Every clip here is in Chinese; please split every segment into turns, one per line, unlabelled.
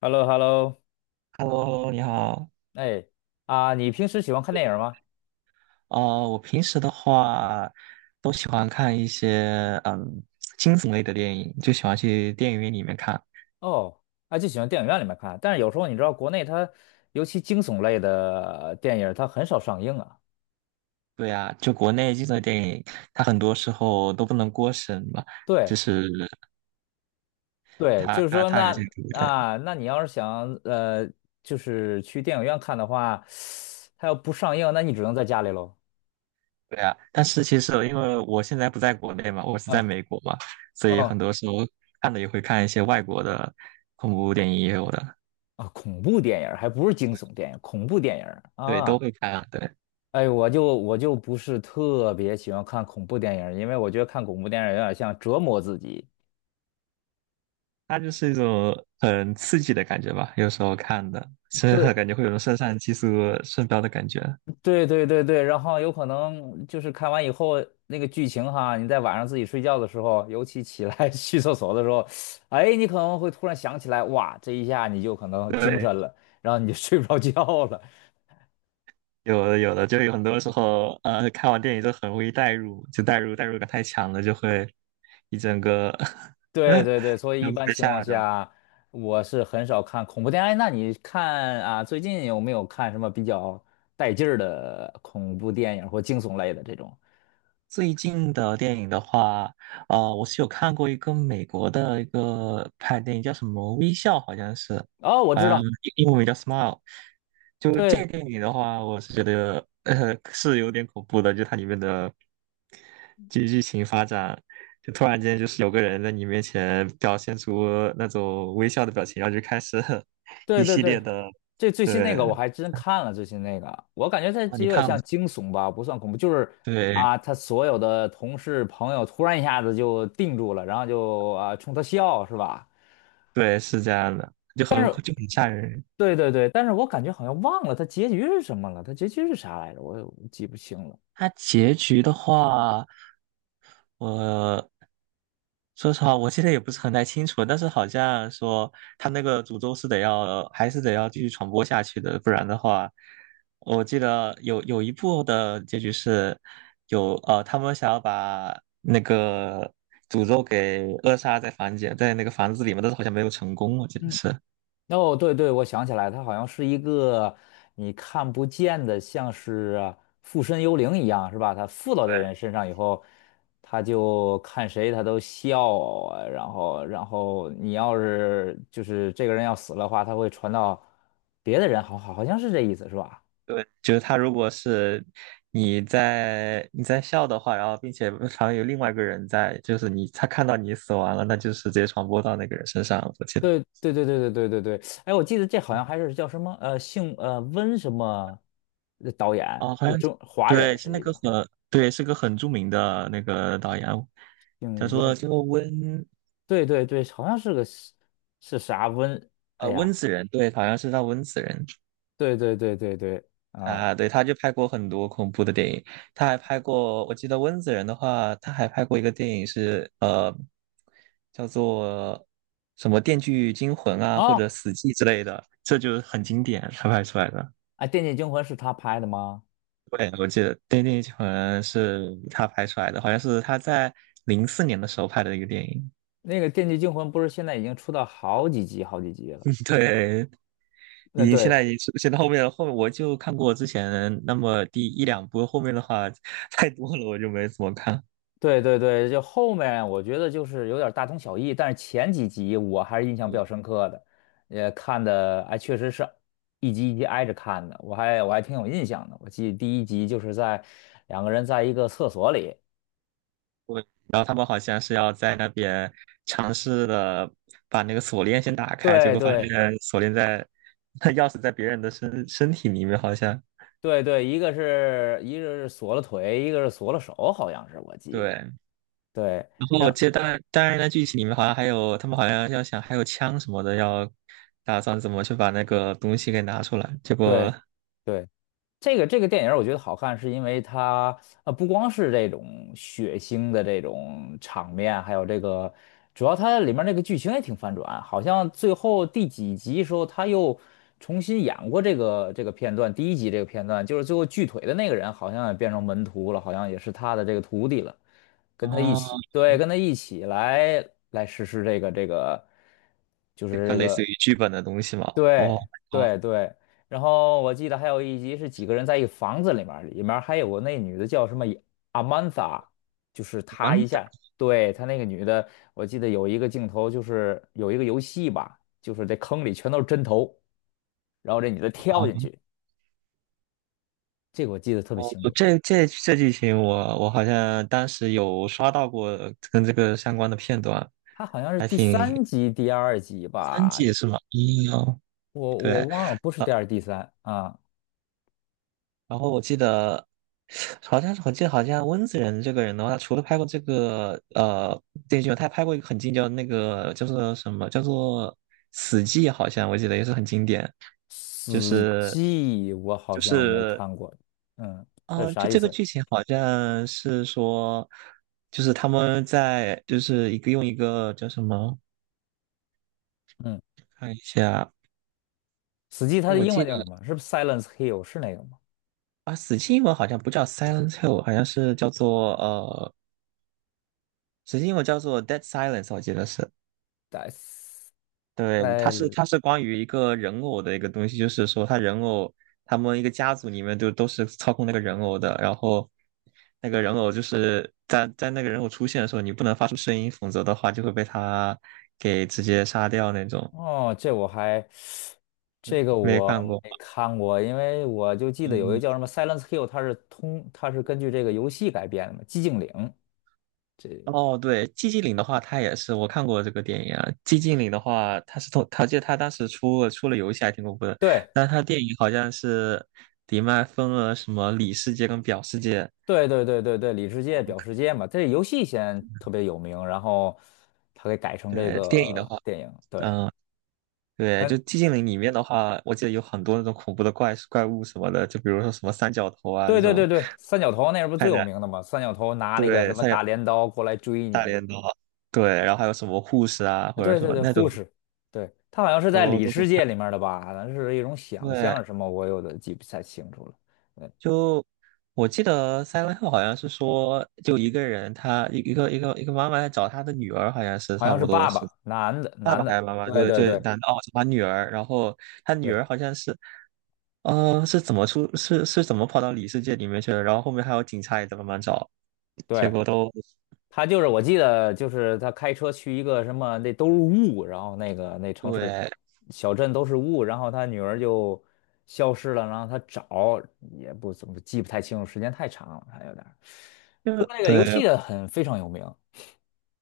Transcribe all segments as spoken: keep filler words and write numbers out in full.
h e l l o h e l l o
Hello，你好。
哎啊，你平时喜欢看电影吗？
呃，我平时的话都喜欢看一些嗯惊悚类的电影，就喜欢去电影院里面看。
哦，啊，就喜欢电影院里面看，但是有时候你知道国内它，尤其惊悚类的电影，它很少上映啊。
对啊，就国内惊悚的电影，它很多时候都不能过审嘛，
对
就是
对，
它
就是
它
说
它有些
那
独占。
啊，那你要是想呃，就是去电影院看的话，它要不上映，那你只能在家里喽。
对啊，但是其实因为我现在不在国内嘛，我是在
嗯
美国嘛，所以很
哦
多时候看的也会看一些外国的恐怖电影也有的，
啊，恐怖电影还不是惊悚电影，恐怖电影
对，都
啊。
会看啊，对。
哎，我就我就不是特别喜欢看恐怖电影儿因为我觉得看恐怖电影儿有点像折磨自己。
它就是一种很刺激的感觉吧，有时候看的，是
对
感觉会有种肾上激素升高的感觉。
对对对对，然后有可能就是看完以后那个剧情哈，你在晚上自己睡觉的时候，尤其起来 去厕所的时候，哎，你可能会突然想起来，哇，这一下你就可能精
对，
神了，然后你就 睡不着觉了。
有的有的，就有很多时候，呃，看完电影就很容易代入，就代入代入感太强了，就会一整个
对对对，所以
就
一
会
般
被
情况
吓着。
下，我是很少看恐怖片。哎，那你看啊，最近有没有看什么比较带劲儿的恐怖电影或惊悚类的这种？
最近的电影的话，呃，我是有看过一个美国的一个拍电影，叫什么《微笑》，好像是，
哦，我
好
知
像
道，
英文名叫《Smile》。就这
对
个电影的话，我是觉得呃 是有点恐怖的，就它里面的剧剧情发展，就突然间就是有个人在你面前表现出那种微笑的表情，然后就开始
对
一
对
系
对，
列的，
这最新那
对
个我还真看了，最新那个我感觉它
啊，
这
你
有点
看了吗
像惊悚吧，不算恐怖，就是
对
啊，他所有的同事朋友突然一下子就定住了，然后就啊冲他笑，是吧？
对，是这样的，就
但
很
是。
就很吓人。
对对对，但是我感觉好像忘了它结局是什么了，它结局是啥来着？我我记不清了。
它结局的话，我说实话，我记得也不是很太清楚，但是好像说他那个诅咒是得要，还是得要继续传播下去的，不然的话，我记得有有一部的结局是有呃，他们想要把那个诅咒给扼杀在房间，在那个房子里面，但是好像没有成功，我记得
嗯，
是。
哦，对对，我想起来，它好像是一个你看不见的，像是附身幽灵一样，是吧？它附到这
对
人身上以后，他就看谁他都笑啊，然后然后你要是就是这个人要死了的话，他会传到别的人，好好好像是这意思，是吧？
对，就是他如果是你在你在笑的话，然后并且旁边有另外一个人在，就是你他看到你死亡了，那就是直接传播到那个人身上了我记得
对对对对对对对对，哎，我记得这好像还是叫什么呃，姓呃温什么的导演
哦，好
是
像
中华
对，
人，
是
是
那
一个
个很对，是个很著名的那个导演，叫
姓
做
温，
叫做温
对对对，好像是个是是啥温，哎
呃温
呀，
子仁，对，好像是叫温子仁。
对对对对对啊
啊，对，他就拍过很多恐怖的电影，他还拍过，我记得温子仁的话，他还拍过一个电影是呃，叫做什么《电锯惊魂》啊，或
哦，
者《死寂》之类的，这就是很经典，他拍出来的。
哎，《电锯惊魂》是他拍的吗？
对，我记得《电锯惊魂》是他拍出来的，好像是他在零四年的时候拍的一个电影。
那个《电锯惊魂》不是现在已经出到好几集好几集了？
对，
那
已经现
对
在已经出现在后面了后面我就看过之前那么第一两部，后面的话 太多了，我就没怎么看。
对对对，就后面我觉得就是有点大同小异，但是前几集我还是印象比
嗯
较深刻的，也看的哎，确实是一集一集挨着看的，我还我还挺有印象的。我记得第一集就是在两个人在一个厕所里，
对，然后他们好像是要在那边尝试的把那个锁链先打开，结
对
果发
对
现锁链在 钥匙在别人的身身体里面，好像
对对，一个是一个是锁了腿，一个是锁了手，好像是我记得，
对。
对，
然后
让
接记得当然当然，那剧情里面好像还有他们好像要想还有枪什么的，要打算怎么去把那个东西给拿出来。结
对
果
对。这个这个电影儿我觉得好看，是因为它呃不光是这种血腥的这种场面，还有这个主要它里面那个剧情也挺反转，好像最后第几集时候他又重新演过这个这个片段，第一集这个片段就是最后锯腿的那个人好像也变成门徒了，好像也是他的这个徒弟了，跟他一
哦，
起，对，跟他一起来来实施这个这个就
这
是
个
这
类似
个。
于剧本的东西嘛，哦
对
哦，
对对，然后我记得还有一集是几个人在一个房子里面儿里面儿还有个那女的叫什么阿曼达，就是她
蛮
一
的
下，对，她那个女的，我记得有一个镜头就是有一个游戏吧，就是这坑里全都是针头，然后这女的跳进去，这个我记得特别
哦，
清
这
楚，
这这剧情我我好像当时有刷到过跟这个相关的片段，
她好像是
还
第
挺
三集、第二集
三
吧，
季是吗？嗯哦，
我
对。
我忘了，不是第二、第三啊，
然后我记得好像是我记得好像温子仁这个人的话，他除了拍过这个呃电视剧，他还拍过一个很经典的那个叫做什么叫做《死寂》，好像我记得也是很经典，就
死
是。
寂我好
就
像没
是
看过，嗯，它是
嗯，就
啥意
这
思？
个剧情好像是说，就是他们在就是一个用一个叫什么，
嗯。
看一下，
死寂它
就
的
我
英
记
文
得
叫什么？是不是 Silence Hill 是那个吗
啊，死记英文好像不叫 Silent Hill，好像是叫做呃，死记英文叫做 Dead Silence，我记得是。对，它是
？Silence
它是关于一个人偶的一个东西，就是说他人偶他们一个家族里面就都是操控那个人偶的，然后那个人偶就是在在那个人偶出现的时候，你不能发出声音，否则的话就会被他给直接杀掉那种。
哦，这我还这个
没
我
看过，
没看过，因为我就记得有一个
嗯，
叫什么 Silence Hill，它是通它是根据这个游戏改编的嘛，寂静岭。这
哦，对，寂静岭的话，它也是我看过这个电影啊。寂静岭的话，它是从，它记得它当时出了出了游戏还挺恐怖的，
对
但它电影好像是迪面还分了什么里世界跟表世界。
对对对对对，里世界表世界嘛，这游戏先特别有名，然后它给改成这
对，电影的
个
话。
电影。对，
嗯，对，就
嗯，
寂静岭里面的话，我记得有很多那种恐怖的怪怪物什么的，就比如说什么三角头啊这
对对对
种，
对，三角头那是不是最
看起
有
来
名的嘛？三角头拿了一个什
对
么
三角
大镰刀过来追
大
你。
镰刀，对，然后还有什么护士啊或者
对
什
对
么
对，
那种
护士，对，他好像是在
都
里
都
世界
很
里面的吧？好像是一种想象还
对。
是什么，我有点记不太清楚了。对，
就我记得 s i l 好像是说，就一个人他一一个一个一个妈妈在找他的女儿，好像是
好
差
像是
不多
爸
是
爸，男的，
爸爸
男
还是
的，
妈妈，
对
就
对
就
对
男的哦找他女儿，然后他女
对
儿好像是呃是怎么出是是怎么跑到里世界里面去了，然后后面还有警察也在慢慢找。结
对，
果都
他就是我记得就是他开车去一个什么，那都是雾，然后那个那城市
对，
小镇都是雾，然后他女儿就消失了，然后他找也不怎么记不太清楚，时间太长了，还有点儿
就
不过那个游
对
戏很非常有名。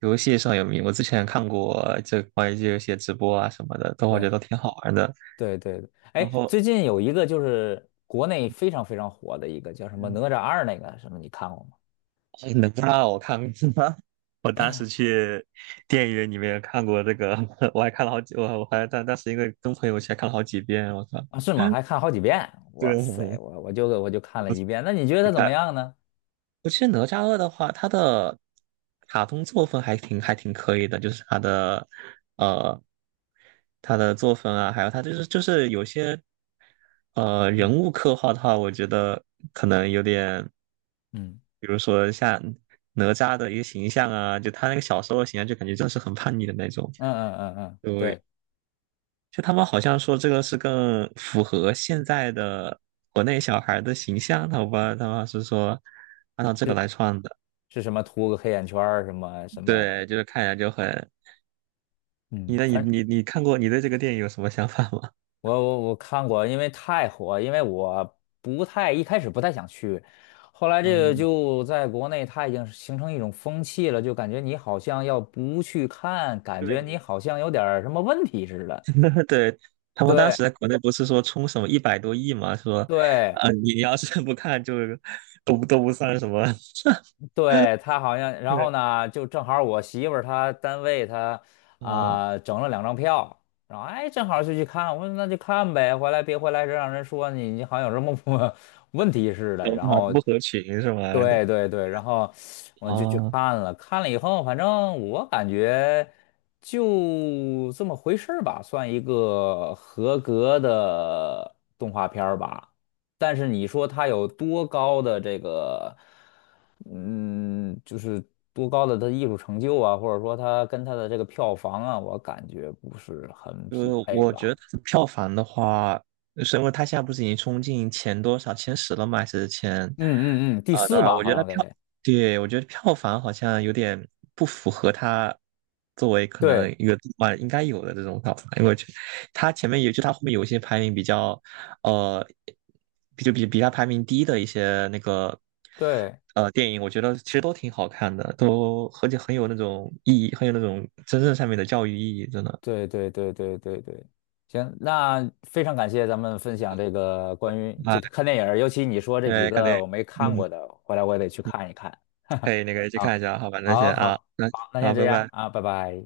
游戏上有名。我之前看过这关于这些直播啊什么的，都我觉
对。
得都挺好玩的。
对对对，
然
哎，最
后，
近有一个就是国内非常非常火的一个叫什么《哪
嗯，
吒二》那个什么，你看过吗？
哪吒我看过，我当时去电影院里面看过这个，我还看了好几，我我还但当时因为跟朋友一起还看了好几遍。我靠，
啊，是吗？还 看好几遍。
对，
哇塞，我我就我就看了一遍。那你觉得
你
它怎
看。
么样呢？
我记得哪吒二的话，他的卡通作风还挺还挺可以的，就是他的呃他的作风啊，还有他就是就是有些呃
嗯
人物刻画的话，我觉得可能有点，
嗯
比如说像哪吒的一个形象啊，就他那个小时候的形象，就感觉就是很叛逆的那种，
嗯嗯嗯，嗯，
就
对，
就他们好像说这个是更符合现在的国内小孩的形象，他我不知道他们是说按照这个
是
来创的。
是什么？涂个黑眼圈儿，什么什么？
对，就是看起来就很，你
嗯，
的你
反
你你看过你对这个电影有什么想法吗？
我我我看过，因为太火，因为我不太一开始不太想去，后来 这个
嗯，
就在国内，它已经是形成一种风气了，就感觉你好像要不去看，感
对，
觉你好像有点儿什么问题似的。
对，他们当
对
时在国内不是说冲什么一百多亿嘛，说，
对，
呃，你要是不看就都不都不算什么，
对，他好像，然
对
后呢，就正好我媳妇儿她单位她
啊，
啊、整了两张票，然后哎正好就去看，我说那就看呗，回来别回来这让人说你你好像有什么不 问题似的，
都
然后
不合群是吗？对
对对对，然后我就去
啊。
看了，看了以后反正我感觉就这么回事儿吧，算一个合格的动画片儿吧。但是你说他有多高的这个，嗯，就是多高的他艺术成就啊，或者说他跟他的这个票房啊，我感觉不是很
呃，
匹配
我觉
吧。
得票房的话，是因为它现在不是已经冲进前多少前十了吗？还是前
嗯嗯嗯，第
呃多
四
少？
吧，
我觉
好
得
像
票，
得。
对，我觉得票房好像有点不符合它作为可
对
能一个动漫应该有的这种票房，因为我觉得它前面也就它后面有一些排名比较呃，比就比比它排名低的一些那个呃电影，我觉得其实都挺好看的，都而且很有那种意义，很有那种真正上面的教育意义，真的。
对对对对对对对，行，那非常感谢咱们分享这个关于这个
啊
看电影儿尤其你说这
因
几
对，可能
个我没看
嗯，
过的，回来我也得去看一看。
可以那个 去看一
好，
下，好吧，那先
好，
啊，
好，
那
好，那先
好，
这
拜
样
拜。
啊，拜拜。